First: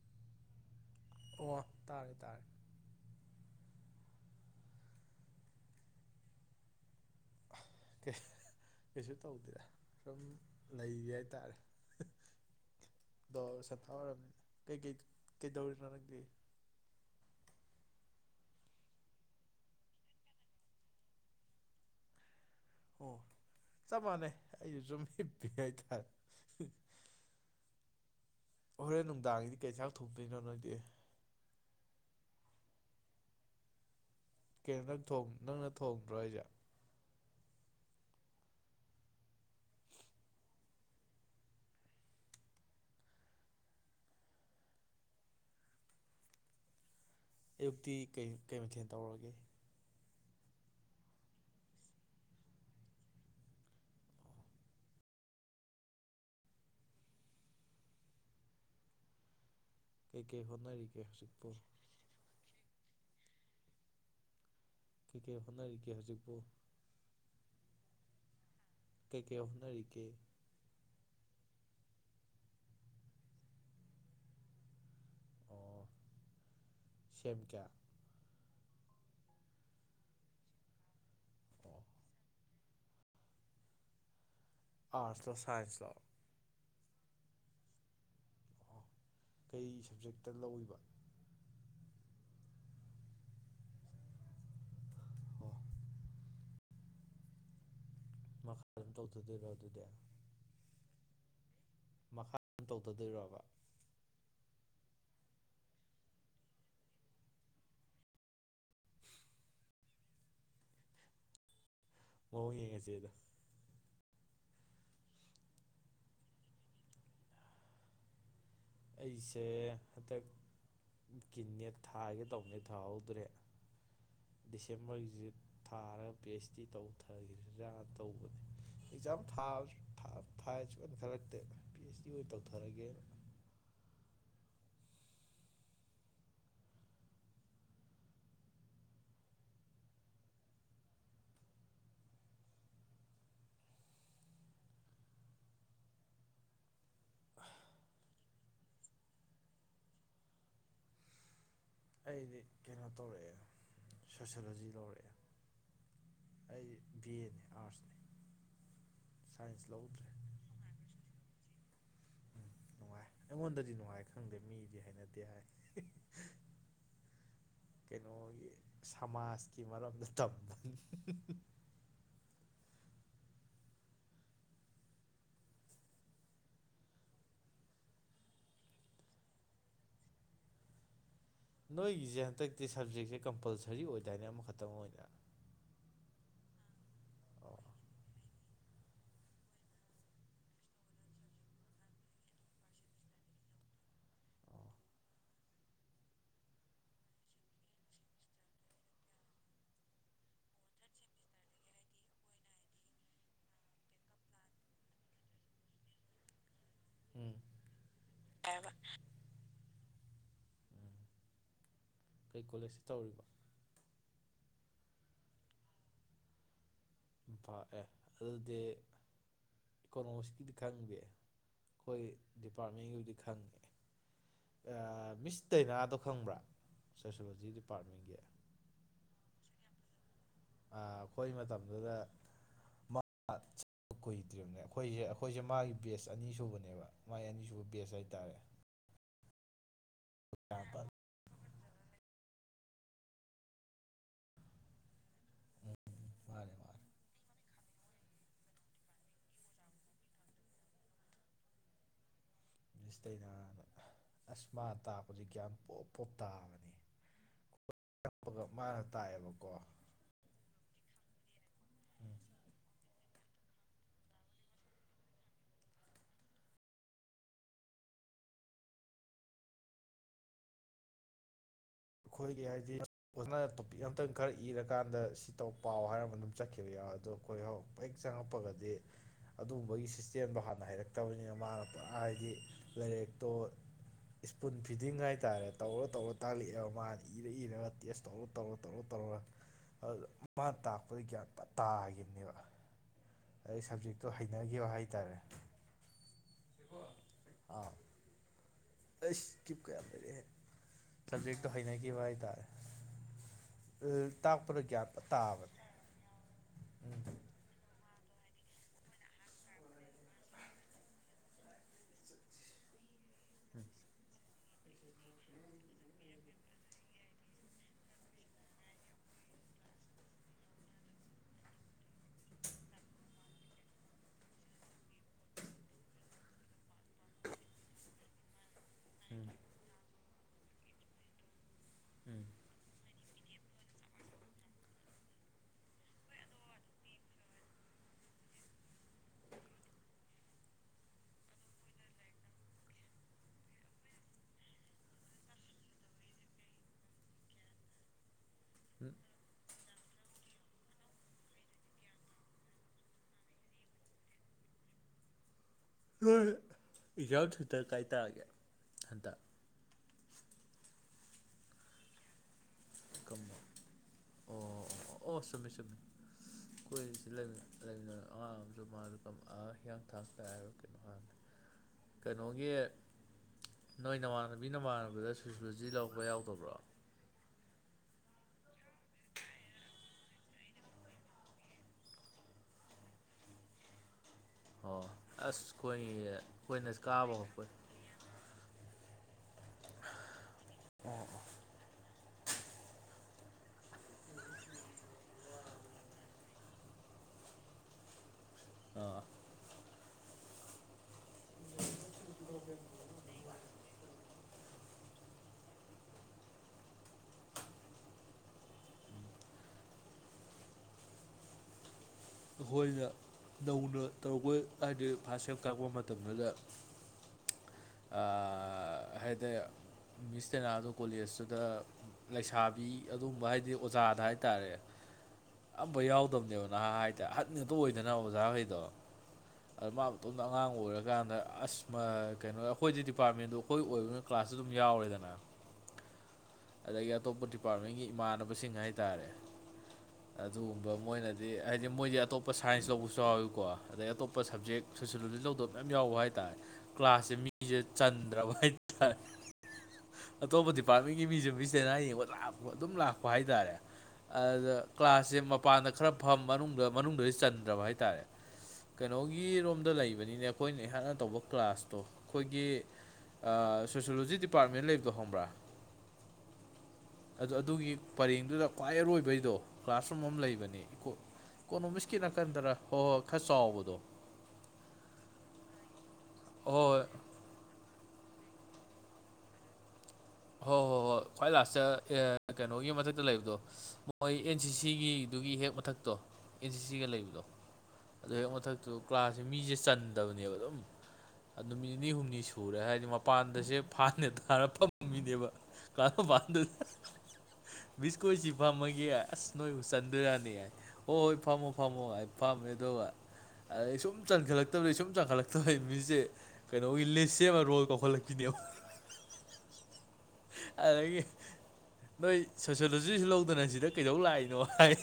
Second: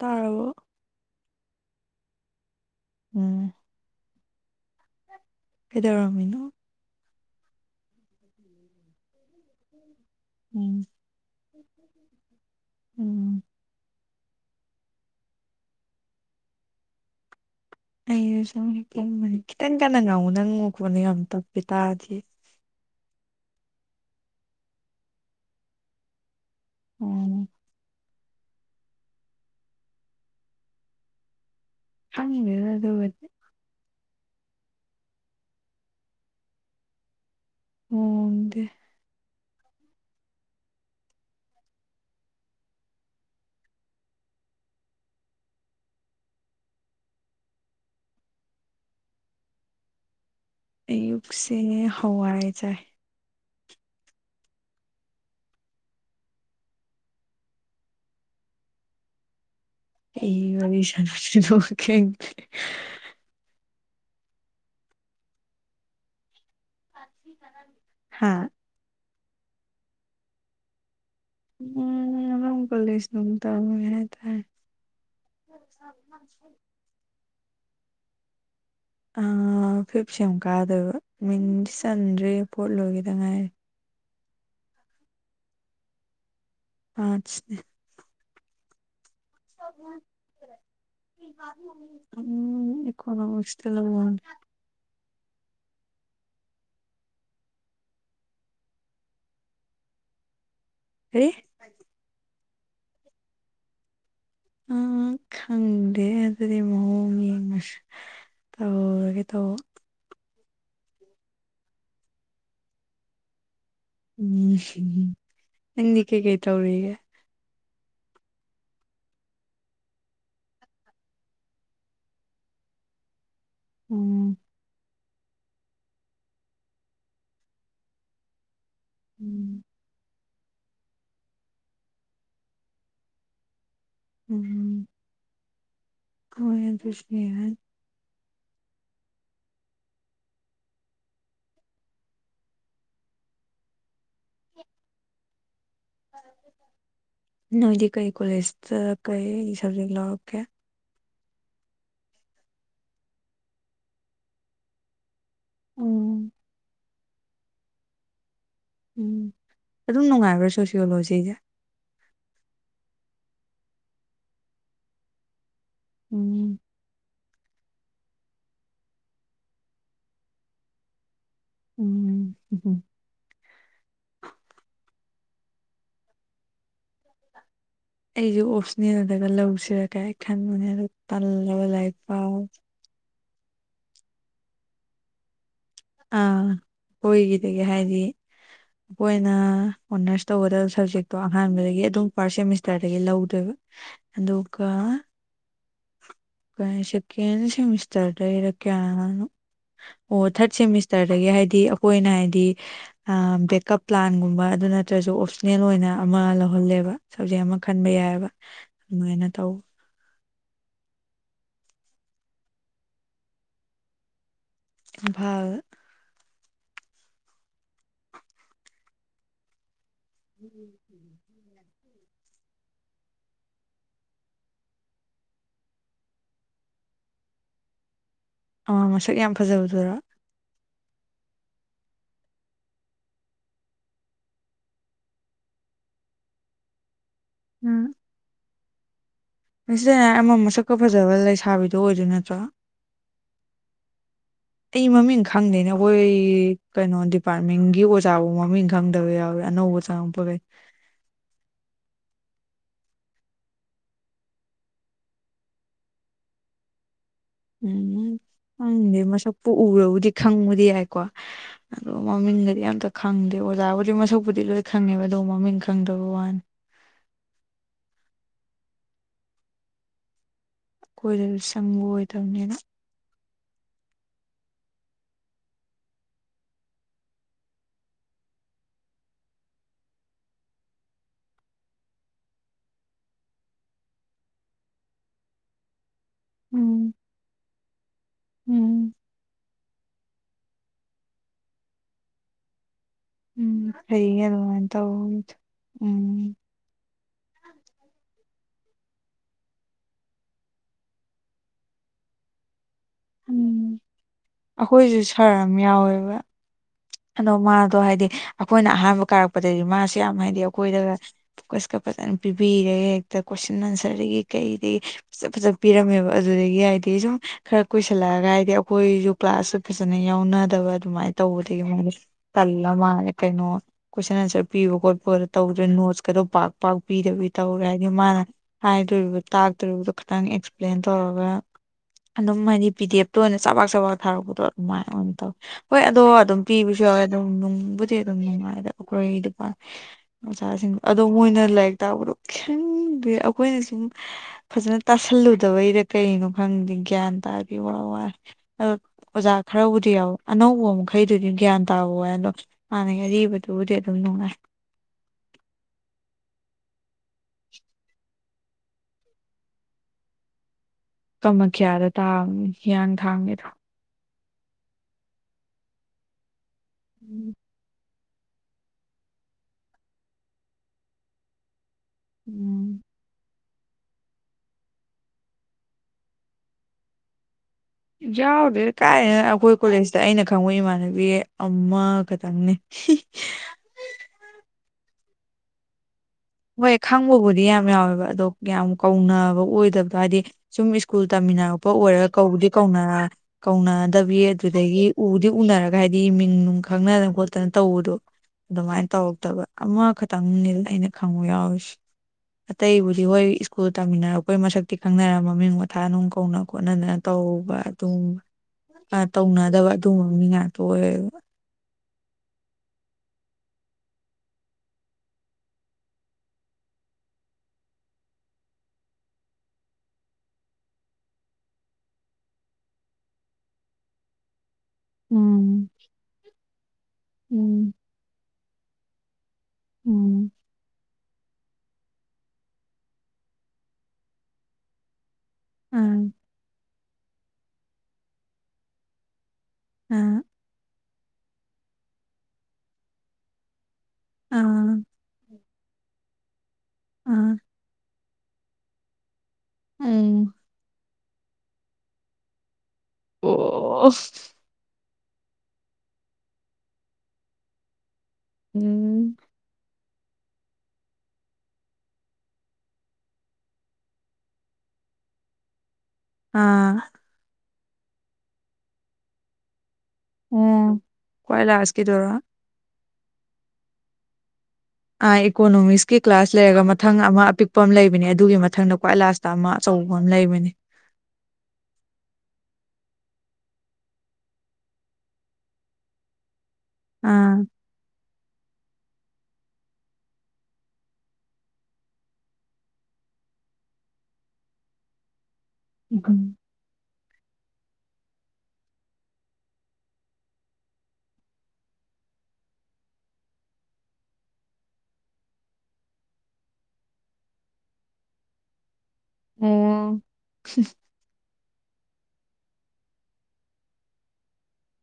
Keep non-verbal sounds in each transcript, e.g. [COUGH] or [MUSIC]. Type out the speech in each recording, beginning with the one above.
ꯇꯥꯔꯕꯣ ꯑꯣ ꯇꯥꯔꯦ ꯇꯥꯔꯦ ꯎꯝ ꯀꯩꯗꯧꯔꯝꯃꯤꯅꯣ ꯑ ꯇꯦ ꯀꯩꯁꯨ ꯇꯧꯗꯦꯗ ꯁꯨꯝ ꯎꯝ ꯂꯩ ꯍꯥꯏꯇꯥꯔꯦ ꯍ ꯎꯝ [UNINTELLIGIBLE] [UNINTELLIGIBLE] ꯀꯩ ꯀꯩ ꯀꯩꯗꯧꯔꯤꯅꯣ ꯅꯪꯗꯤ ꯑꯩꯁꯨ ꯁꯨꯝ ꯍꯤꯞꯄꯝꯕꯅꯦ ꯈꯤꯇꯪ ꯀꯟꯅ ꯉꯥꯡꯉꯨ ꯅꯪ ꯅꯈꯣꯟꯗꯣ ꯌꯥꯝ ꯇꯞꯄꯤ ꯇꯥꯗꯤꯌꯦ ꯑꯣ ꯆꯞ ꯃꯥꯟꯅꯩ ꯑꯩꯁꯨ ꯆꯨꯝ ꯍꯤꯞꯄꯤ ꯍꯥꯏꯇꯥꯔꯦ ꯑꯣ ꯍꯣꯔꯦꯟ ꯅꯨꯡꯗꯥꯡꯒꯤꯗꯤ ꯀꯩ ꯏꯟꯖꯥꯡ ꯊꯣꯡꯗꯣꯏꯅꯣ ꯅꯣꯏꯗꯤ ꯈꯪꯗꯦꯗ ꯑꯗꯨꯃꯗꯤ ꯀꯩꯅꯣꯅꯪ ꯊꯣꯡ ꯅꯪꯅ ꯊꯣꯡꯗ꯭ꯔꯣ ꯍꯥꯏꯖꯦ ꯃꯑꯣꯡꯗꯤ [UNINTELLIGIBLE] ꯑꯌꯨꯛꯇꯤ ꯀꯩ ꯀꯩ ꯃꯊꯦꯜ ꯇꯧꯔꯒꯦ ꯑꯌꯨꯛꯁꯦ ꯍꯋꯥꯏ ꯆꯥꯏ ꯀꯩ ꯋꯥꯔꯤ ꯁꯥꯅꯗꯣꯏꯅꯣꯒ ꯈꯡ [UNINTELLIGIBLE] ꯀꯩ ꯀꯩ ꯍꯣꯠꯅꯔꯤꯒꯦ ꯍꯧꯖꯤꯛꯄꯨ ꯍꯥꯥ ꯀꯩ ꯀꯩ ꯍꯣꯠꯅꯔꯤꯒꯦ ꯎꯝ ꯑꯗꯨꯝ ꯀꯣꯂꯦꯁ ꯅꯨꯡ ꯇꯝꯃꯤ ꯍꯥꯏꯇꯥꯔꯦ ꯑꯣ ꯁꯦꯝ ꯀ꯭ꯌꯥ ꯑ ꯐꯤꯞ ꯁꯦꯝ ꯀꯥꯗꯣꯏꯕ ꯃꯤꯡꯗꯤ ꯆꯟꯗ꯭ꯔꯤ ꯐꯣꯔꯠ ꯂꯣꯏꯒꯤꯗ ꯉꯥꯏꯔꯤ ꯑꯥꯔꯠꯁ ꯂꯣ ꯁꯥꯥꯏꯟꯁꯂꯣ ꯑꯥ꯭ꯔꯠꯁꯅꯤ ꯀꯩ ꯁꯕꯖꯦꯛꯇ ꯂꯧꯔꯤꯕ [UNINTELLIGIBLE] ꯎꯝ ꯏꯀꯣꯅꯣꯃꯤꯛꯁꯇ ꯂꯧꯕꯅꯤ [UNINTELLIGIBLE] ꯃꯈꯥ ꯑꯗꯨꯝ ꯇꯧꯊꯗꯣꯏꯔꯣ ꯑꯗꯨꯗꯤ ꯀꯔꯤ ꯃꯈꯥ ꯗꯨꯝ ꯇꯧꯗꯗꯣꯏꯔꯕ ꯑ ꯈꯪꯗꯦ ꯑꯗꯨꯗꯤ ꯃꯑꯣꯡ ꯌꯦꯡꯉꯁꯨ ꯇꯧꯔꯒꯦ ꯇꯧꯕ ꯃꯑꯣꯡ ꯌꯦꯡꯉꯁꯦꯗꯣ [UNINTELLIGIBLE] ꯅꯪꯗꯤ ꯀꯩ ꯀꯩ ꯇꯧꯔꯤꯒꯦ ꯑꯩꯁꯦ ꯍꯟꯗꯛ ꯀꯤ ꯅꯦꯠ ꯊꯥꯒꯦ ꯇꯧꯕꯅꯦ ꯊꯥꯍꯧꯗ꯭ꯔꯦ ꯎꯝ ꯗꯤꯁꯦꯝꯕꯔꯒꯤꯁꯤ ꯊꯥꯔꯒ ꯄꯤ ꯑꯩꯁ ꯗꯤ ꯇꯧꯊꯒꯤꯖꯤꯔꯥꯅ ꯇꯧꯕꯅꯦ ꯑꯦꯛꯖꯥꯝ ꯎꯝ ꯊꯥꯕꯁꯤ ꯊꯥ ꯊꯥꯏ ꯁꯨꯛꯈꯟ ꯈꯜꯂꯛꯇꯦ ꯄꯤ ꯑꯩꯆ ꯗꯤ ꯑꯣꯏꯅ ꯇꯧꯊꯔꯒꯦꯅ ꯎꯝ ꯍꯣꯏ ꯑꯗꯨꯁꯨ ꯌꯥꯏ ꯅꯣꯏꯗꯤ ꯀꯩ ꯀꯣꯂꯦꯖꯇ ꯀꯩ ꯁꯕꯖꯦꯛ ꯂꯧꯔꯛꯀꯦ ꯑꯩꯗꯤ ꯀꯩꯅꯣ ꯇꯧꯔꯛꯑꯦ ꯁꯣꯁꯤꯌꯣꯂꯣꯖꯤ ꯂꯧꯔꯛꯑꯦ ꯎꯝ ꯑꯩ ꯕꯤ ꯑꯦ [UNINTELLIGIBLE] ꯑꯥꯔꯠꯁꯅꯤ ꯎꯝ ꯑꯗꯨꯝ ꯅꯨꯡꯉꯥꯏꯕ꯭ꯔꯥ ꯁꯣꯁꯤꯌꯣꯂꯣꯖꯤꯖꯦ ꯎꯝ ꯅꯨꯡꯉꯥꯏ ꯑꯩꯉꯣꯟꯗꯗꯤ ꯅꯨꯡꯉꯥꯏ ꯈꯪꯗꯦ ꯃꯤꯗꯤ ꯍꯩꯅꯗꯦ ꯍꯥꯏ ꯎꯝ ꯀꯩꯅꯣꯒꯤ ꯁꯃꯥꯖꯀꯤ ꯃꯔꯝꯗ ꯇꯝꯕꯅꯤ [UNINTELLIGIBLE] ꯎꯝ [UNINTELLIGIBLE] ꯑꯩꯁꯨ ꯑꯣꯞꯁꯅꯦꯜꯗꯒ ꯂꯧꯁꯤꯔ ꯀꯥꯢ ꯈꯟꯕꯅꯦ ꯑꯗꯣ ꯇꯜꯂꯕ ꯂꯥꯏꯛ ꯄꯥꯕꯗꯨ ꯁꯞꯖꯦꯛꯁꯦ ꯀꯝꯄꯜꯁꯔꯤ ꯑꯣꯏꯗꯥꯏꯅꯦ ꯑꯃꯈꯇꯪ ꯑꯣꯏꯅ ꯑꯥ ꯈꯣꯢꯒꯤ ꯗꯒꯤ ꯍꯥꯏꯗꯤ ꯈꯣꯏꯅ ꯑꯣꯅꯔꯁ ꯇꯧꯒꯗꯕ ꯁꯕꯖꯦꯛꯇꯣ ꯑꯍꯥꯟꯕꯗꯒꯤ ꯑꯗꯨꯝ ꯄꯥꯔꯁ ꯁꯦꯃꯤꯁꯇꯔꯗꯒꯤ ꯂꯧꯗꯣꯏꯕ ꯑꯗꯨꯒ ꯀꯩ ꯁꯦꯀꯦꯟ ꯁꯤꯃꯤꯁꯇꯔꯗꯩꯔ ꯀ꯭ꯌꯥꯅꯣ ꯑꯣ ꯊꯥꯔꯠ ꯁꯦꯃꯤꯁꯇꯔꯗꯒꯤ ꯍꯥꯏꯗꯤ ꯑꯈꯣꯏꯅ ꯍꯥꯏꯗꯤ ꯑ ꯕꯦꯛꯀꯞ ꯄ꯭ꯂꯥꯟꯒꯨꯝꯕ ꯑꯗꯨ ꯅꯠꯇ꯭ꯔꯁꯨ ꯑꯣꯞꯁꯅꯦꯜ ꯑꯣꯏꯅ ꯑꯃ ꯂꯧꯍꯜꯂꯦꯕ ꯁꯕꯖꯦꯛ ꯑꯃ ꯈꯟꯕ ꯌꯥꯏꯕ ꯍꯥꯏꯔꯕ ꯑꯗꯨꯃꯥꯏꯅ ꯇꯧ ꯎꯝ ꯀꯩ ꯀꯣꯂꯦꯖꯇꯥ ꯇꯧꯔꯤꯕ ꯏꯝꯐꯥꯜ ꯏꯝꯐ ꯑꯦ ꯑꯗꯨꯗꯤ ꯀꯣꯅꯣꯁꯀꯤꯗꯤ ꯈꯪꯗꯦ ꯍꯣꯏ ꯗꯤꯄꯥꯔꯠꯃꯦꯟꯒꯤꯕꯨꯗꯤ ꯈꯪꯉꯦ ꯑꯥ ꯃꯤꯁ ꯗꯩꯩꯅꯥꯗꯣ ꯈꯪꯕ꯭ꯔꯥ ꯁꯣꯁꯤꯂꯣꯖꯤ ꯗꯤꯄꯥꯔꯠꯃꯦꯟꯒꯤ ꯑ ꯃꯁꯛ ꯌꯥꯝ ꯐꯖꯕꯗꯨꯔꯣ ꯑ ꯑꯈꯣꯏ ꯃꯇꯝꯗꯨꯗ ꯃꯥ ꯆꯪꯉꯛꯄꯥ ꯀꯨꯏꯗ꯭ꯔꯤꯝꯅꯦ ꯑꯈꯣꯏꯖꯦ ꯑꯈꯣꯏꯖꯦ ꯃꯥꯒꯤ ꯕꯦꯁ ꯑꯅꯤ ꯁꯨꯕꯅꯦꯕ ꯃꯥꯏ ꯑꯅꯤꯁꯨꯕ ꯎꯝ ꯕꯦꯁ ꯍꯥꯏꯇꯥꯔꯦ ꯃꯤꯁ ꯗꯥꯢꯅꯥ ꯑꯃ ꯃꯁꯛꯀ ꯐꯖꯕ ꯂꯩꯁꯥꯕꯤꯗꯣ ꯑꯣꯏꯗꯣꯏ ꯅꯠꯇ꯭ꯔꯣ ꯑꯩ ꯃꯃꯤꯡ ꯈꯪꯗꯦꯅꯦ ꯑꯈꯣꯏ ꯀꯩꯅꯣ ꯗꯤꯄꯥꯔꯠꯃꯦꯟꯒꯤ ꯑꯣꯖꯥꯕꯧ ꯃꯃꯤꯡ ꯈꯪꯗꯕ ꯌꯥꯎꯋꯦ ꯑꯅꯧꯕ ꯆꯪꯉꯛꯄꯒꯩ ꯃꯤꯁ ꯗꯥꯏꯅꯅꯥ ꯑꯁ ꯃꯥ ꯇꯥꯛꯄꯖꯦ ꯒ꯭ꯌꯥꯟ ꯄꯣꯞ ꯄꯣꯞ ꯇꯥꯕꯅꯤ ꯎꯝ ꯍꯝ ꯈꯪꯗꯦ ꯃꯁꯛꯄꯨ ꯎꯔꯕꯨꯗꯤ ꯈꯪꯕꯗꯤ ꯌꯥꯏꯀꯣ ꯑꯗꯣ ꯃꯃꯤꯡꯒꯥꯗꯤ ꯑꯝꯇ ꯈꯪꯗꯦ ꯑꯣꯖꯥꯕꯨꯗꯤ ꯃꯁꯛꯄꯨꯗꯤ ꯂꯣꯏ ꯈꯪꯉꯦꯕ ꯑꯗꯣ ꯃꯃꯤꯡ ꯈꯪꯗꯕ ꯋꯥꯅꯦ ꯑꯥꯈꯣꯏꯗꯖꯨ ꯁꯤ ꯑꯥꯈꯣꯏꯒꯤ ꯍꯥꯏꯗꯤ ꯑꯣꯖꯅ ꯇꯣꯄꯤꯛ ꯑꯝꯇꯪ ꯈꯔ ꯏꯔꯀꯥꯟꯗ ꯁꯤ ꯇꯧ ꯄꯥꯎ ꯍꯥꯏꯔꯝꯃ ꯗꯨꯝ ꯆꯠꯈꯤꯕ ꯌꯥꯎꯋꯦ ꯑꯗꯣ ꯈꯣꯏꯍꯥꯎ ꯍꯦꯛ ꯆꯪꯉꯛꯄꯒꯗꯤ ꯑꯗꯨꯒꯨꯝꯕꯒꯤ ꯁꯤꯁꯇꯦꯝꯗꯣ ꯍꯥꯟꯅ ꯍꯩꯔꯛꯇꯕꯅꯤꯅ ꯃꯥꯅ ꯄꯨꯔꯥ ꯍꯥꯏꯗꯤ ꯂꯥꯏꯔꯦꯛꯇꯣ ꯏꯁꯄꯨꯟ ꯐꯤꯗꯤꯡ ꯍꯥꯏꯇꯥꯔꯦ ꯇꯧꯔ ꯇꯧꯔ ꯇꯥꯛꯂꯛꯑꯦꯕ ꯎꯝ ꯃꯥꯅ ꯏꯔ ꯏꯔꯒ ꯇꯦꯁ ꯇꯧꯔꯣ ꯇꯧꯔ ꯇꯧꯔ ꯎꯝ ꯇꯧꯔ ꯑꯗꯨ ꯃꯥ ꯇꯥꯛꯄꯗꯤ ꯒ꯭ꯌꯥꯟ ꯐꯟ ꯇꯥꯒꯤꯝꯅꯦꯕ ꯎꯝ ꯐꯩꯌꯦ ꯑꯗꯨꯃꯥꯢ ꯇꯧꯋꯤꯗꯣ ꯎꯝ ꯑꯥꯎ ꯑꯩꯁ ꯒꯤꯞꯀ ꯌꯥꯝ ꯂꯩꯔꯛꯑꯦꯍꯦ ꯁꯞꯖꯦꯛꯇꯣ ꯍꯩꯅꯒꯤꯕ ꯍꯥꯏꯇꯥꯔꯦ ꯎꯝ ꯑꯈꯣꯏꯖꯨ ꯁꯥꯔ ꯑꯝ ꯌꯥꯎꯋꯦꯕ ꯑꯗꯣ ꯃꯥꯗꯣ ꯍꯥꯏꯗꯤ ꯑꯈꯣꯏꯅ ꯑꯍꯥꯟꯕ ꯀꯥꯔꯛꯄꯗꯗꯤ ꯃꯥꯁꯦ ꯌꯥꯝ ꯍꯥꯏꯗꯤ ꯑꯈꯣꯏꯗꯒ ꯀ꯭ꯋꯦꯁꯀ ꯐꯖꯅ ꯄꯤꯕꯤꯔꯦ ꯍꯦꯛꯇ ꯀꯣꯏꯁꯟ ꯑꯟꯁꯔꯗꯒꯤ ꯀꯩꯗꯩꯩ ꯐꯖ ꯐꯖ ꯄꯤꯔꯝꯃꯦꯕ ꯑꯗꯨꯗꯒꯤ ꯍꯥꯏꯗꯤ ꯁꯨꯝ ꯈꯔ ꯀꯨꯏꯁꯜꯂꯛ ꯑꯒ ꯍꯥꯏꯗꯤ ꯑꯩꯈꯣꯏꯖꯨ ꯀ꯭ꯂꯥꯁꯁꯨ ꯐꯖꯅ ꯌꯥꯎꯅꯗꯕ ꯑꯗꯨꯃꯥꯏꯅ ꯇꯧꯕꯗꯒꯤ ꯃꯗꯨꯁꯨ ꯇꯜꯂ ꯃꯥꯜꯂꯦ ꯀꯩꯅꯣ ꯀꯣꯏꯁꯟ ꯑꯟꯁꯔ ꯄꯤꯕ ꯈꯣꯠꯄꯒꯗꯣ ꯇꯧꯗ꯭ꯔꯦ ꯅꯣꯠꯁꯀꯗꯣ ꯄꯥꯛ ꯄꯥꯛ ꯄꯤꯗꯕꯤ ꯇꯧꯔꯦ ꯍꯥꯏꯗꯤ ꯃꯥꯅ ꯍꯥꯏꯗꯣꯔꯤꯕ ꯇꯥꯛꯇꯣꯔꯤꯕꯗꯣ ꯈꯥꯇꯪ ꯑꯦꯛꯁꯄ꯭ꯂꯦꯟ ꯇꯧꯔꯒ ꯑꯗꯨꯝ ꯍꯥꯏꯗꯤ ꯄꯤ ꯗꯤ ꯑꯦꯐ ꯇꯣꯏꯅ ꯆꯕꯥꯛ ꯆꯕꯥꯛ ꯊꯥꯔꯛꯄꯗꯣ ꯑꯗꯨꯃꯥꯏꯅ ꯑꯣꯏꯅ ꯇꯧꯋꯤ ꯍꯣꯏ ꯑꯗꯣ ꯑꯗꯨꯝ ꯄꯤꯕꯁꯨ ꯌꯥꯎꯋꯦ ꯑꯗꯨꯝ ꯅꯨꯡꯕꯨꯗꯤ ꯑꯗꯨꯝ ꯅꯨꯡꯉꯥꯏꯗ ꯑꯩꯈꯣꯏ ꯗꯨꯀꯥꯟ ꯑꯣꯖꯥꯁꯤꯡ ꯑꯗꯣ ꯃꯣꯏꯅ ꯂꯥꯏꯔꯤꯛ ꯇꯥꯛꯄꯗꯣ ꯈꯪꯗꯦ ꯑꯩꯈꯣꯏꯅ ꯁꯨꯝ ꯐꯖꯅ ꯇꯥꯁꯜꯂꯨꯗꯕꯩꯗ ꯀꯩꯅꯣ ꯈꯪꯗꯦ ꯒ꯭ꯌꯥꯟ ꯇꯥꯗꯦ ꯋꯥ ꯋꯥ ꯑꯗꯣ ꯑꯣꯖꯥ ꯈꯔꯕꯨꯗꯤ ꯌꯥꯎꯋꯦ ꯑꯅꯧꯕ ꯃꯈꯩꯗꯨꯗꯤ ꯒ꯭ꯌꯥꯟ ꯇꯥꯕ ꯋꯥꯏ ꯑꯗꯣ ꯍꯥꯟꯅꯒꯤ ꯑꯔꯤꯕꯗꯨꯕꯨꯗꯤ ꯑꯗꯨꯝ ꯅꯨꯡꯉꯥꯢ ꯅꯣꯏ ꯑꯦꯛꯖꯥꯝ ꯁꯦꯟꯇꯔ ꯀꯥꯏ ꯇꯥꯒꯦ ꯍꯟꯇꯛ ꯀꯥꯃꯈꯤꯌꯥꯗ ꯇꯥꯕꯅꯤ ꯍꯤꯌꯥꯡꯊꯥꯡꯒꯤꯗꯣ ꯑꯣ ꯑꯣ ꯆꯨꯝꯃꯦ ꯆꯨꯝꯃꯤ ꯀꯣꯏꯁꯤ ꯂꯩꯃꯤꯟꯅ ꯂꯩꯃꯤꯟꯅ ꯑꯉꯥꯡ ꯑꯃꯁꯨ ꯃꯥ ꯄꯝꯄꯥꯠ ꯍꯤꯌꯥꯡꯊꯥꯡꯗ ꯇꯥꯏ ꯍꯥꯏꯕ꯭ꯔ ꯀꯩꯅꯣꯝ ꯍꯥꯏꯕꯅꯦ ꯀꯩꯅꯣꯒꯤ ꯎꯝ ꯅꯣꯏ ꯅꯃꯥꯟꯅꯕꯤ ꯅꯃꯥꯟꯅꯕꯗ ꯁꯣ ꯁꯤꯌꯣꯂꯣꯖꯤ ꯂꯧꯕ ꯌꯥꯎꯗꯕ꯭ꯔꯣ ꯌꯥꯎꯗꯦꯗ ꯀꯥꯏꯗꯩꯅꯣ ꯑꯩꯈꯣꯏ ꯀꯣꯂꯦꯖꯇ ꯑꯩꯅ ꯈꯪꯕ ꯏꯃꯥꯟꯅꯕꯤ ꯑꯃꯈꯛꯇꯪꯅꯦ ꯍꯤ ꯑꯣ ꯑꯁ ꯈꯣꯏ ꯍꯣꯏ ꯈꯪꯕꯕꯨꯗꯤ ꯌꯥꯝ ꯌꯥꯎꯋꯦꯕ ꯑꯗꯣ ꯌꯥꯝ ꯀꯧꯅꯕ ꯑꯣꯏꯗꯕꯗꯣ ꯍꯥꯏꯗꯤ ꯁꯨꯝ ꯁ꯭ꯀꯨꯜ ꯇꯝꯃꯤꯟꯅꯔꯛꯄ ꯑꯣꯏꯔꯒ ꯀꯧꯕꯨꯗꯤ ꯀꯧꯅꯔ ꯀꯧꯅꯗꯕꯤ ꯑꯗꯨꯗꯒꯤ ꯎꯗꯤ ꯎꯅꯔꯒ ꯍꯥꯏꯗꯤ ꯃꯤꯡ ꯅꯨꯡ ꯈꯪꯅꯗꯅ ꯈꯣꯠꯇꯅ ꯇꯧꯕꯗꯣ ꯑꯗꯨꯃꯥꯏꯅ ꯇꯧꯔꯛꯇꯕ ꯑꯃꯈꯛꯇꯪꯅꯤꯗ ꯑꯩꯅ ꯈꯪꯕ ꯌꯥꯎꯔꯤꯁꯦ ꯑꯇꯩꯕꯨꯗꯤ ꯍꯣꯏ ꯁ꯭ꯀꯨꯜ ꯇꯥꯃꯤꯟꯅꯔꯛꯄꯩ ꯃꯁꯛꯇꯤ ꯈꯪꯅꯔ ꯃꯃꯤꯡ ꯃꯊꯥ ꯅꯨꯡ ꯀꯧꯅ ꯈꯣꯠꯅꯗꯅ ꯇꯧꯕ ꯑꯗꯨꯝ ꯇꯧꯅꯗꯕ ꯑꯗꯨꯒꯨꯝꯕ ꯃꯤ ꯉꯥꯛꯇ ꯑꯣꯏꯌꯦꯕ ꯑꯈꯣꯢꯅ ꯅꯧꯅ ꯇꯧꯔꯛꯄꯒꯤ ꯍꯥꯏꯗꯤ ꯐꯥ꯭ꯔꯁ ꯁꯦꯝ ꯀꯥꯔꯛꯄ ꯃꯇꯝꯗꯨꯒ ꯑꯥ ꯍꯥꯏꯗꯤ ꯃꯤꯁ ꯇꯦꯅꯥꯗꯣ ꯀꯣꯂꯦꯖꯇꯨꯗ ꯂꯩꯁꯥꯕꯤ ꯑꯗꯨꯒꯨꯝꯕ ꯍꯥꯏꯗꯤ ꯑꯣꯖꯥꯗ ꯍꯥꯏꯇꯥꯔꯦ ꯎꯝ ꯑꯝꯕꯧ ꯌꯥꯎꯗꯕꯅꯦꯕ ꯅꯍꯥ ꯍꯥꯏꯁꯦ ꯑꯍꯟ ꯉꯥꯛꯇ ꯎꯝ ꯑꯣꯏꯗꯅ ꯑꯣꯖꯥꯒꯩꯗꯣ ꯑꯥ ꯃꯥ ꯃꯇꯣꯝꯗ ꯎꯝ ꯑꯉꯥꯡ ꯑꯣꯏꯔ ꯀꯥꯟꯗ ꯑꯁ ꯃꯥ ꯀꯩꯅꯣ ꯑꯩꯈꯣꯏꯗꯤ ꯗꯤꯄꯥꯔꯠꯃꯦꯟꯗꯣ ꯑꯩꯈꯣꯏ ꯑꯣꯏꯕꯅ ꯀ꯭ꯂꯥꯁꯇꯣ ꯑꯗꯨꯝ ꯌꯥꯎꯔꯦꯗꯅ ꯎꯝ ꯑꯗꯒꯤ ꯑꯇꯣꯞꯄ ꯗꯤꯄꯥꯔꯠꯃꯦꯟꯒꯤ ꯏꯃꯥꯟꯅꯕꯁꯤꯡ ꯍꯥꯏꯇꯥꯔꯦ ꯑꯥ ꯑꯗꯨꯒꯨꯝꯕ ꯃꯣꯏꯅꯗꯤ ꯍꯥꯏꯗꯤ ꯃꯣꯏꯗꯤ ꯑꯇꯣꯞꯄ ꯁꯥꯏꯟꯁ ꯂꯧꯕꯁꯨ ꯌꯥꯎꯏꯀꯣ ꯑꯗꯩ ꯑꯇꯣꯞꯄ ꯑꯇꯣꯞꯄ ꯁꯕꯖꯦꯛ ꯑ ꯁꯣꯁꯤꯌꯣꯂꯣꯖꯤ ꯂꯧꯗꯕ ꯃꯌꯥꯝ ꯌꯥꯎꯕ ꯍꯥꯏꯇꯥꯥꯔꯦ ꯀ꯭ꯂꯥꯁꯁꯦ ꯑ ꯃꯤꯁꯦ ꯆꯟꯗ꯭ꯔꯕ ꯍꯥꯏ ꯎꯝ ꯑꯇꯣꯞꯄ ꯗꯤꯄꯥꯔꯠꯃꯦꯟꯒꯤ ꯃꯤꯁꯨ ꯃꯤꯁ ꯁꯦꯂꯦꯅ ꯌꯦꯡꯕ ꯂꯥꯛꯄ ꯑꯗꯨꯝ ꯂꯥꯛ ꯂꯥꯛꯄ ꯍꯥꯢꯇꯥꯔꯦ ꯑꯣ ꯑꯗꯨꯗ ꯀ꯭ꯂꯥꯁꯁꯦ ꯃꯄꯥꯟꯗ ꯈꯔ ꯐꯝ ꯃꯅꯨꯡꯗ ꯃꯅꯨꯡꯗꯗꯤ ꯆꯟꯗ꯭ꯔꯕ ꯍꯥꯏꯇꯥꯔꯦ ꯅꯪ ꯀꯩꯅꯣꯒꯤ ꯔꯣꯝꯗ ꯂꯩꯕꯅꯤꯅꯦ ꯑꯩꯈꯣꯏꯅ ꯢꯍꯥꯟ ꯍꯥꯟꯅ ꯇꯧꯕ ꯀ꯭ꯂꯥꯁꯇꯣ ꯑꯩꯈꯣꯏꯒꯤ ꯑꯥ ꯁꯣꯁꯤꯌꯣꯂꯣꯖꯤ ꯗꯤꯄꯥꯔꯠꯃꯦꯟ ꯂꯩꯕꯗꯣ ꯈꯪꯕ꯭ꯔꯥ ꯑꯥ ꯑꯗꯨ ꯑꯗꯨꯒꯤ ꯄꯔꯦꯡꯗꯨꯗ ꯈ꯭ꯋꯥꯏ ꯑꯔꯣꯏꯕꯩꯗꯣ ꯀ꯭ꯂꯥꯁꯔꯨꯝ ꯑꯃ ꯂꯩꯕꯅꯦ ꯎꯝ ꯏꯀꯣ ꯈ꯭ꯋꯥꯏ ꯏꯀꯣꯅꯣꯃꯤꯛꯁꯀꯤ ꯂꯥꯁꯀꯤꯗꯨꯔꯣ ꯅꯥꯀꯟꯗꯔ ꯍꯣꯏ ꯍꯣꯏ ꯈꯔ ꯆꯥꯎꯕꯗꯣ ꯑꯥ ꯏꯀꯣꯅꯣꯃꯤꯛꯁꯀꯤ ꯀ꯭ꯂꯥꯁ ꯍꯣꯏ ꯂꯩꯔꯒ ꯍꯣꯏ ꯃꯊꯪ ꯑꯃ ꯑꯄꯤꯛꯄ ꯑꯃ ꯂꯩꯕꯅꯦ ꯑꯗꯨꯒꯤ ꯃꯊꯪꯗ ꯀ꯭ꯋꯥꯏ ꯂꯥꯁ ꯂꯥꯁꯇ ꯑꯃ ꯑꯆꯧꯕ ꯑꯃ ꯂꯩꯕꯅꯦ ꯍꯣꯏ ꯍꯣꯏ ꯍꯣꯏ ꯈ꯭ꯋꯥꯏ ꯂꯥꯁꯇ ꯑꯦ ꯀꯩꯅꯣꯒꯤ ꯃꯊꯛꯇ ꯂꯩꯕꯗꯣ ꯃꯣꯏ ꯑꯦꯟ ꯁꯤꯁꯤꯒꯤꯗꯨꯒꯤ ꯍꯦꯛ ꯃꯊꯛꯇꯣ ꯑꯦꯟ ꯁꯤꯁꯤꯒ ꯂꯩꯕꯗꯣ ꯑꯥ ꯑꯗꯨ ꯍꯦꯛ ꯃꯊꯛꯇꯨ ꯀ꯭ꯂꯥꯁꯁꯦ ꯃꯤꯁꯦ ꯆꯟꯗꯕꯅꯦꯕ ꯑꯗꯨꯝ ꯅꯨꯃꯤꯠ ꯅꯤꯅꯤ ꯍꯨꯝꯅꯤ ꯁꯨꯔꯦ ꯍꯥꯏꯗꯤ ꯃꯄꯥꯟꯗꯁꯦ ꯐꯥꯟꯒ ꯊꯥꯔꯒ ꯐꯝ ꯐꯝꯃꯤꯅꯦꯕ ꯀ꯭ꯂꯥꯁ ꯎꯝ, ꯄꯥꯟꯗꯨꯗ ꯃꯤꯁꯈꯣꯏꯁꯤ ꯐꯥꯝꯃꯒꯦ ꯑꯁ ꯅꯣꯏꯕꯨ ꯆꯟꯗꯣꯏꯔꯅꯦ ꯍꯣꯏ ꯐꯝꯃꯣ ꯐꯝꯃꯣ ꯑꯩ ꯐꯝꯃꯦ ꯑꯗꯨꯒ ꯑꯗꯩ ꯁꯨꯝ ꯆꯟꯈꯠꯂꯛꯇꯕꯩ ꯁꯨꯝ ꯆꯟꯈꯠꯂꯛꯕꯩ ꯃꯤꯁꯁꯦ ꯀꯩꯗꯧꯏ ꯂꯤꯁꯁꯦ ꯑꯃ ꯔꯣꯜ ꯀꯧꯈꯠꯂꯛꯄꯤꯅꯦꯕ ꯍꯦꯔ ꯑꯗꯒꯤ ꯅꯣꯏ ꯁꯣꯁꯤꯌꯣꯂꯣꯖꯤꯁꯨ ꯂꯧꯗꯅ ꯁꯤꯗ ꯀꯩꯗꯧ ꯂꯥꯛꯏꯅꯣ ꯍꯥꯏ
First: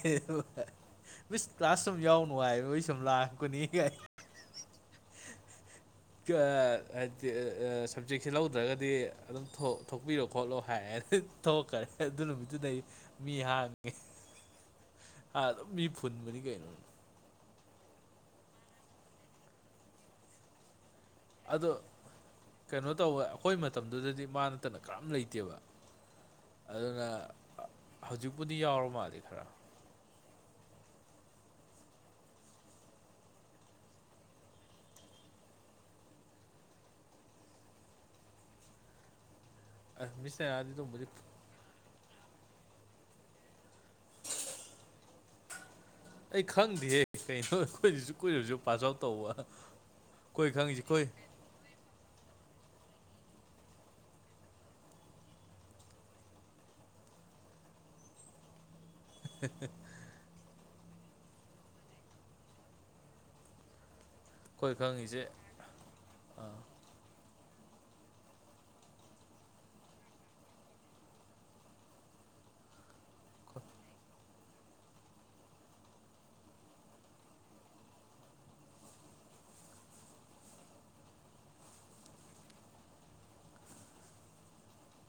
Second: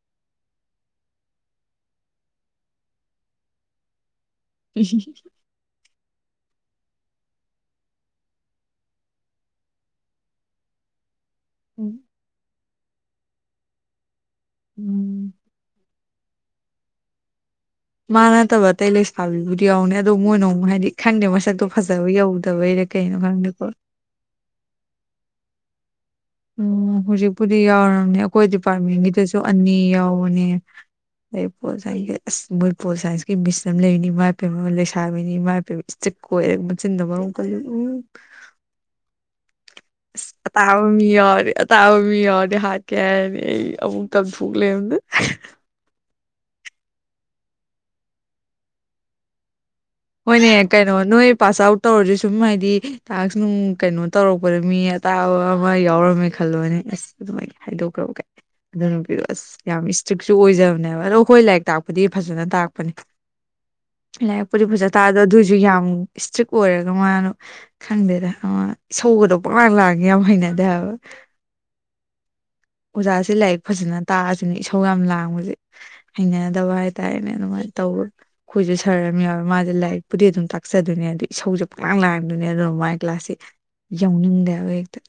ꯃꯤꯁ ꯀ꯭ꯂꯥꯁ ꯁꯨꯝ ꯌꯥꯎ ꯅꯨꯡꯉꯥꯏꯕꯒꯤ ꯁꯨꯝ ꯂꯥꯛꯄꯅꯤ ꯀꯥꯏ [INAUDIBLE] ꯍꯥꯏꯗꯤ ꯁꯞꯖꯦꯛꯁꯦ ꯂꯧꯗ꯭ꯔꯥꯒꯗꯤ ꯑꯗꯨꯝ ꯊꯣꯛꯄꯤꯔꯣ ꯈꯣꯠꯂꯣ ꯍꯥꯏꯌꯦ ꯊꯣꯛꯈ꯭ꯔꯦ ꯎꯝ ꯑꯗꯨ ꯅꯨꯃꯤꯠꯇꯨꯗꯩ ꯃꯤ ꯍꯥꯡꯉꯦ ꯎꯝ꯫ ꯑꯗꯨꯝ ꯃꯤ ꯐꯨꯟꯕꯅꯤ ꯀꯩꯅꯣ ꯃꯥ ꯅꯠꯇꯕ ꯑꯇꯩ ꯂꯩꯁꯥꯕꯤꯕꯨꯗꯤ ꯌꯥꯎꯕꯅꯦ ꯑꯗꯣ ꯃꯣꯏꯅ ꯑꯃꯨꯛ ꯍꯥꯏꯗꯤ ꯈꯪꯗꯦ ꯃꯁꯛꯇꯣ ꯑꯗꯣ ꯐꯥꯖꯕ ꯌꯧꯗꯕꯩꯔ ꯀꯩꯅꯣ ꯈꯪꯗꯦꯀꯣ ꯑꯗꯨꯗꯗꯤ ꯃꯅꯥ ꯇꯅ ꯀꯅꯥꯝ ꯂꯩꯇꯦꯕ ꯎꯝ ꯑꯗꯨꯅ ꯍꯧꯖꯤꯛꯄꯨꯗꯤ ꯌꯥꯎꯔꯝꯅꯦ ꯑꯩꯈꯣꯏ ꯍꯧꯖꯤꯛꯄꯨꯗꯤ ꯌꯥꯎꯔ ꯃꯥꯜꯂꯦ ꯗꯤꯄꯥꯔꯠꯃꯦꯟꯒꯤꯗꯁꯨ ꯈꯔ ꯑꯅꯤ ꯌꯥꯎꯕꯅꯦ ꯑꯩ ꯄꯣꯜ ꯁꯥꯏꯟꯁꯀꯤ ꯑꯁ ꯃꯣꯏ ꯄꯣꯜ ꯁꯥꯏꯟꯁꯀꯤ ꯃꯤꯁ ꯑꯃ ꯂꯩꯕꯅꯤ ꯏꯃꯥꯏꯄꯦꯝꯃ ꯂꯩꯁꯥꯕꯤꯅꯤ ꯏꯃꯥꯏꯄꯦꯝꯃ ꯆꯤꯞꯀꯣꯏ ꯃꯆꯤꯟꯅ ꯃꯔꯣꯡ ꯀꯜꯂꯤꯕ ꯎꯝ ꯑꯁ ꯃꯤꯁ ꯅꯥꯌꯥꯗꯤ ꯑꯇꯥꯥꯕ ꯃꯤ ꯑꯗꯨꯝꯕꯗꯤ ꯌꯥꯎꯔꯗꯤ ꯇꯥꯕ ꯃꯤ ꯌꯥꯎꯗꯤ ꯍꯥꯠꯀꯦ ꯍꯥꯏꯔꯅꯤ ꯑꯩ ꯑꯃꯨꯛ ꯇꯝꯊꯣꯛ ꯂꯩꯔꯝꯗꯅ ꯑꯩ ꯈꯪꯗꯦꯍꯦ ꯀꯩꯅꯣ ꯑꯩꯈꯣꯏꯁꯨ ꯀꯨꯏꯔꯁꯨ ꯄꯥꯁ ꯑꯥꯎꯠ ꯇꯧꯕ ꯑꯩꯈꯣꯏ ꯍꯣꯏꯅꯦ ꯈꯪꯉꯤꯁꯦ ꯀꯩꯅꯣ ꯑꯩꯈꯣꯏ ꯅꯣꯏ ꯄꯥꯁ ꯑꯥꯎꯠ ꯇꯧꯔꯗꯤ ꯁꯨꯝ ꯍꯥꯏꯗꯤ ꯇꯥꯁ꯭ꯛ ꯅꯨꯡ ꯀꯩꯅꯣ ꯇꯧꯔꯛꯄꯗ ꯃꯤ ꯑꯇꯥꯕ ꯑꯃ ꯌꯥꯎꯔꯝꯃꯦ ꯈꯜꯂꯣꯅꯦ ꯑꯁ ꯑꯗꯨꯃꯥꯏ ꯍꯥꯏꯗꯣꯛꯈ꯭ꯔꯣ ꯒꯥꯏ ꯑꯗꯨ ꯅꯨꯄꯤꯗꯣ ꯑꯁ ꯌꯥꯝ ꯏꯁ꯭ꯇ꯭ꯔꯤꯛꯠꯁꯨ ꯑꯣꯏꯖꯕꯅꯦꯕ ꯍꯥꯏꯕ ꯑꯗꯣ ꯍꯣꯏ ꯂꯥꯏꯔꯤꯛ ꯇꯥꯛꯄꯗꯤ ꯐꯖꯅꯥ ꯇꯥꯛꯄꯅꯦ꯫ ꯂꯥꯏꯔꯤꯛꯄꯨꯗꯤ ꯑꯩꯈꯣꯏ ꯐꯖꯅꯥ ꯇꯥꯛꯑꯁꯨ ꯈꯪꯉꯤꯁꯦ ꯑꯗꯨꯑꯣꯏꯁꯨ ꯌꯥꯝ ꯏꯁ꯭ꯇ꯭ꯔꯤꯛꯠ ꯑꯁ ꯑꯣꯏꯔ ꯗꫭ ꯃꯥꯅꯣ ꯈꯪꯗꯦꯗ ꯑꯃ ꯏꯁꯧꯒꯗꯣ ꯄꯪꯂꯥꯡ ꯂꯥꯡꯉꯦ ꯌꯥꯝ ꯍꯩꯅꯗꯦ ꯍꯥꯏꯕ ꯑꯣꯖꯥꯁꯦ ꯂꯥꯏꯔꯤꯛ ꯐꯖꯅꯥ ꯇꯥꯛꯑꯖꯨꯅꯦ ꯏꯁꯧ ꯌꯥꯝ ꯂꯥꯡꯕꯖꯦ ꯍꯩꯅꯗꯕ ꯍꯥꯏꯇꯥꯔꯦꯅꯦ ꯑꯗꯨꯃꯥꯏ ꯇꯧ ꯑꯩꯈꯣꯏꯁꯨ ꯁꯥꯔ ꯑꯃ ꯌꯥꯎꯑꯦ ꯃꯥ ꯂꯥꯏꯔꯤꯛꯄꯨꯗꯤ ꯑꯗꯨꯝ ꯇꯥꯛꯆꯥꯗꯣꯏꯅꯦ ꯑꯗꯨ ꯏꯁꯧꯖꯦ ꯄꯪꯂꯥꯡ ꯂꯥꯡꯗꯨꯏꯅꯦ ꯑꯗꯨꯅ ꯃꯥꯏ ꯀ꯭ꯂꯥꯁꯁꯤ ꯌꯥꯎꯅꯤꯡꯗꯦ ꯍꯥꯏꯕ ꯍꯦꯛꯇ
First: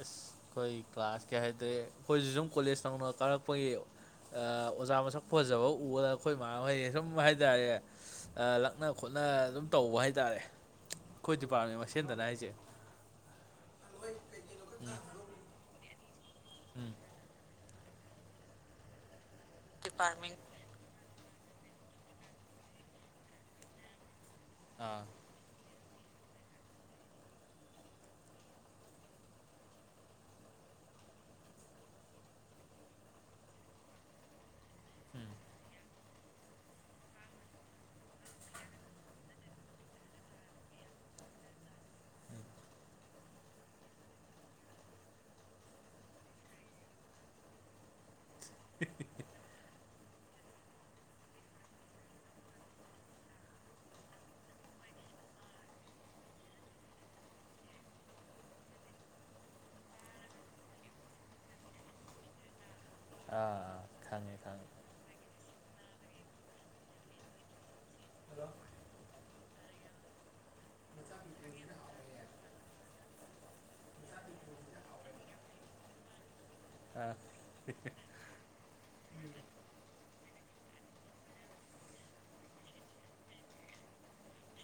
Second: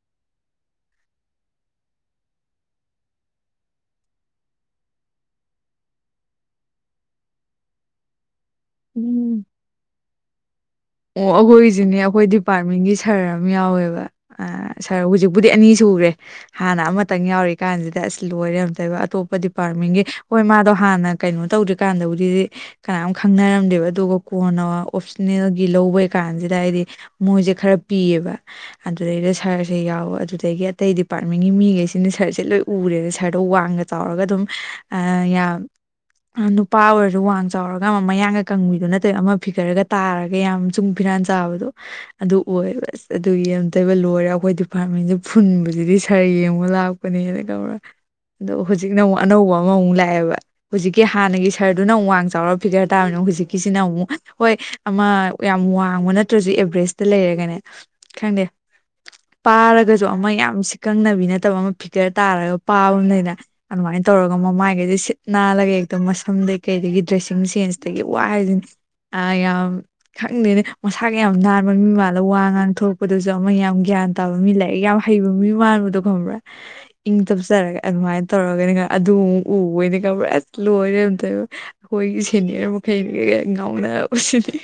ꯑꯁ ꯑꯩꯈꯣꯏ ꯀ꯭ꯂꯥꯁ ꯀꯩ ꯍꯥꯏꯗꯤ ꯑꯩꯈꯣꯏꯖꯨ ꯁꯨꯝ ꯀꯣꯂꯦꯖ ꯅꯧꯅ ꯀꯥꯔꯛꯄꯒꯤ ꯑ ꯑꯣꯖꯥ ꯃꯁꯛ ꯐꯖꯕ ꯎꯕꯗ ꯑꯩꯈꯣꯏ ꯃꯥꯍꯣꯏ ꯁꯨꯝ ꯍꯥꯏꯇꯥꯔꯦ ꯑꯥ ꯂꯛꯅ ꯈꯣꯠꯅ ꯎꯝ ꯑꯗꯨꯝ ꯇꯧꯕ ꯍꯥꯏꯇꯥꯔꯦ ꯑꯣ ꯑꯩꯈꯣꯏ ꯗꯤꯄꯥꯔꯠꯃꯦꯟ ꯑꯩꯈꯣꯏꯖꯨꯅꯦ ꯃꯁꯦꯟꯗꯅ ꯑꯩꯈꯣꯏ ꯍꯥꯏꯁꯦ ꯗꯤꯄꯥꯔꯠꯃꯦꯟꯒꯤ ꯁꯥꯔ ꯑꯃ ꯌꯥꯎꯋꯦꯕ ꯑ ꯁꯥꯔ ꯍꯧꯖꯤꯛꯄꯨꯗꯤ ꯑꯅꯤ ꯁꯨꯈ꯭ꯔꯦ ꯍꯥꯟꯅ ꯎꯝ ꯑꯃꯇꯪ ꯌꯥꯎꯔꯤ ꯀꯟꯁꯤꯗ ꯑꯁ ꯂꯣꯏꯔꯦ ꯑꯝꯇꯣꯏꯕ ꯑꯇꯣꯞꯄ ꯗꯤꯄꯥꯔꯠꯃꯦꯟꯒꯤ ꯗꯤꯄꯥꯔꯠꯃꯦꯟ ꯍꯣꯏ ꯃꯥꯗꯣ ꯍꯟꯅ ꯀꯩꯅꯣ ꯇꯧꯗ꯭ꯔꯤ ꯀꯟꯗꯕꯨꯗꯤ ꯀꯅꯥꯝ ꯈꯪꯅꯔꯝꯗꯦꯕ ꯑꯗꯨꯒ ꯀꯣꯟꯅ ꯑꯥ ꯑꯣꯞꯁꯅꯦꯜ ꯒꯤ ꯂꯧꯕꯩ ꯀꯥꯟꯁꯤꯗ ꯍꯥꯏꯗꯤ ꯃꯣꯏꯖꯦ ꯈꯔ ꯄꯤꯌꯦꯕ ꯑꯗꯨꯗꯩꯗ ꯁꯥꯔꯖꯦ ꯌꯥꯎꯕ ꯑꯗꯨꯗꯒꯤ ꯑꯇꯩ ꯗꯤꯄꯥꯔꯠꯃꯦꯟꯒꯤ ꯃꯤꯒꯩꯖꯤꯅ ꯁꯥꯔꯖꯦ ꯂꯣꯏ ꯎꯔꯦꯗ ꯁꯥꯔꯗꯣ ꯋꯥꯡꯅ ꯆꯥꯎꯔꯒ ꯑꯗꯨꯝ ꯑ ꯌꯥꯝ ꯅꯨꯄꯥ ꯑꯣꯏꯔꯖꯨ ꯋꯥꯡ ꯆꯥꯎꯔꯒ ꯑꯃ ꯃꯌꯥꯡꯒ ꯀꯪꯕꯤꯗꯨ ꯅꯠꯇꯦ ꯑꯃ ꯐꯤꯒꯔꯒ ꯇꯥꯔ ꯃꯌꯥꯝ ꯆꯨꯡ ꯐꯤꯔꯥꯟ ꯆꯥꯕꯗꯣ ꯑꯗꯨ ꯑꯣꯏꯌꯦꯕ ꯑꯁ ꯑꯗꯨꯒꯤ ꯑꯝꯇꯣꯏꯕ ꯂꯣꯏꯔꯦ ꯑꯈꯣꯏ ꯗꯤꯄꯥꯔꯠꯃꯦꯟꯁꯦ ꯐꯨꯟꯕꯁꯤꯗꯤ ꯁꯥꯔ ꯌꯦꯡꯕ ꯂꯥꯛꯄꯅꯦꯅ ꯈꯪꯕ꯭ꯔꯥ ꯑꯗꯣ ꯍꯧꯖꯤꯛꯅ ꯑꯃꯨꯛ ꯑꯅꯧꯕ ꯑꯃꯃꯨꯛ ꯂꯥꯛꯑꯦꯕ ꯍꯧꯖꯤꯛꯀꯤ ꯍꯟꯅꯒꯤ ꯁꯥꯔꯗꯨꯅ ꯑꯃꯨꯛ ꯋꯥꯡ ꯆꯥꯎꯔꯒ ꯐꯤꯒꯔ ꯇꯥꯕꯅꯤꯅ ꯍꯨꯖꯤꯛꯀꯤꯁꯤꯅ ꯑꯃꯨꯛ ꯍꯣꯏ ꯑꯃ ꯌꯥꯝ ꯋꯥꯡꯕ ꯅꯠꯇ꯭ꯔꯥꯁꯨ ꯑꯦꯕꯔꯦꯖꯇ ꯂꯩꯔꯒꯅꯦ ꯈꯪꯗꯦ ꯄꯥꯔꯒꯁꯨ ꯑꯃ ꯌꯥꯝ ꯁꯤꯀꯪꯅꯕꯤ ꯅꯠꯇꯕ ꯑꯃ ꯐꯤꯒꯔ ꯇꯥꯔꯒ ꯄꯥꯕ ꯑꯝ ꯂꯩꯗꯅ ꯑꯥ ꯑꯗꯨꯃꯥꯏ ꯇꯧꯔꯒ ꯈꯪꯉꯦ ꯈꯪꯉꯦ ꯃꯃꯥꯏꯀꯥꯁꯦ ꯁꯤꯠ ꯅꯥꯜꯂꯒ ꯍꯦꯛꯇ ꯃꯁꯝꯗꯒꯤ ꯀꯩꯗꯒꯤ ꯗ꯭ꯔꯦꯁꯤꯡ ꯁꯦꯟꯁꯇꯒꯤ ꯋꯥ ꯍꯥꯏꯖꯤꯅꯤ ꯑꯥ ꯌꯥꯝ ꯈꯪꯗꯦꯅꯦ ꯃꯁꯥꯒ ꯌꯥꯝ ꯅꯥꯟꯕ ꯃꯤ ꯃꯥꯜꯂ ꯋꯥ ꯉꯥꯡꯊꯣꯛꯂꯛꯄꯗꯖꯨ ꯑꯃ ꯌꯥꯝ ꯒ꯭ꯌꯥꯟ ꯇꯥꯕ ꯃꯤ ꯂꯩꯏꯔꯤꯛ ꯌꯥꯝ ꯍꯩꯕ ꯃꯤ ꯃꯥꯟꯕꯗꯣ ꯈꯪꯕ꯭ꯔꯥ ꯏꯪ ꯇꯞꯆꯔꯒ ꯑꯗꯨꯃꯥꯏꯅ ꯇꯧꯔꯒꯅꯦ ꯑꯗꯨꯨꯃꯨꯛ ꯎ ꯕꯩꯅꯦ ꯈꯪꯕ꯭ꯔ ꯂꯣꯏꯔꯦ ꯑꯝꯇꯣꯏꯕ ꯑꯈꯣꯏꯒꯤ ꯁꯦꯅꯤꯌꯔ ꯃꯈꯩꯅ ꯉꯥꯎꯅꯕꯁꯤꯗꯤ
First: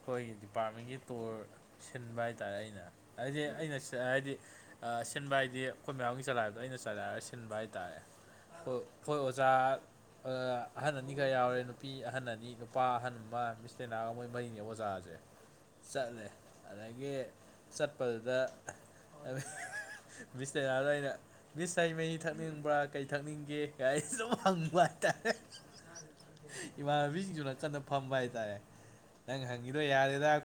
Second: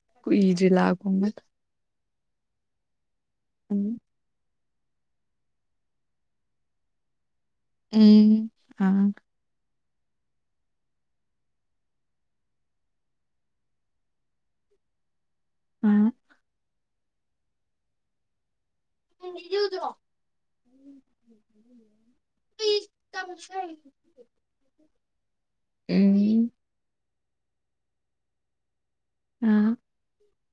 ꯑꯈꯣꯏꯒꯤ ꯗꯤꯄꯥꯔꯠꯃꯦꯟꯒꯤ ꯇꯨꯔ ꯁꯤꯟꯕ ꯍꯥꯏꯇꯥꯔꯦ ꯑꯩꯅ ꯍꯥꯏꯗꯤ ꯑꯩꯅ ꯁꯤꯟ ꯍꯥꯏꯗꯤ ꯑꯥ ꯁꯤꯟꯕ ꯍꯥꯏꯗꯤ ꯑꯈꯣꯏ ꯃꯌꯥꯝꯒꯤ ꯆꯂꯥꯏꯕꯗꯣ ꯑꯩꯅ ꯆꯂꯥꯏꯔꯒ ꯁꯤꯟꯕ ꯍꯥꯏꯇꯥꯔꯦ ꯎꯝ ꯍꯣꯏ ꯑꯥ ꯍꯣꯏ ꯑꯣꯖꯥ ꯑꯍꯟ ꯑꯅꯤꯒ ꯌꯥꯎꯔꯦ ꯅꯨꯄꯤ ꯑꯍꯟ ꯑꯅꯤ ꯅꯨꯄꯥ ꯑꯍꯟ ꯑꯃ ꯃꯤꯁ ꯇꯦꯅꯥꯒ ꯃꯣꯏ ꯃꯔꯤꯅꯦꯕ ꯑꯣꯖꯥꯖꯦ ꯑꯥ ꯆꯠꯂꯦ ꯑꯗꯒꯤ ꯆꯠꯄꯗꯨꯗ ꯃꯤꯁ ꯗꯌꯥꯏꯅꯗ ꯑꯩꯅ ꯃꯤꯁ ꯍꯩ ꯃꯍꯤ ꯊꯛꯅꯤꯡꯕ꯭ꯔꯥ ꯀꯩ ꯊꯛꯅꯤꯡꯒꯦ ꯀꯥꯏ ꯁꯨꯝ ꯍꯪꯕ ꯍꯥꯏꯇꯥꯔꯦ ꯎꯝ ꯏꯃꯥꯟꯅꯕꯤꯁꯤꯡꯖꯨ ꯅꯀꯟꯗ ꯐꯝꯕ ꯍꯥꯏꯇꯥꯔꯦ ꯅꯪ ꯍꯪꯉꯤꯗꯣ ꯌꯥꯔꯦꯗ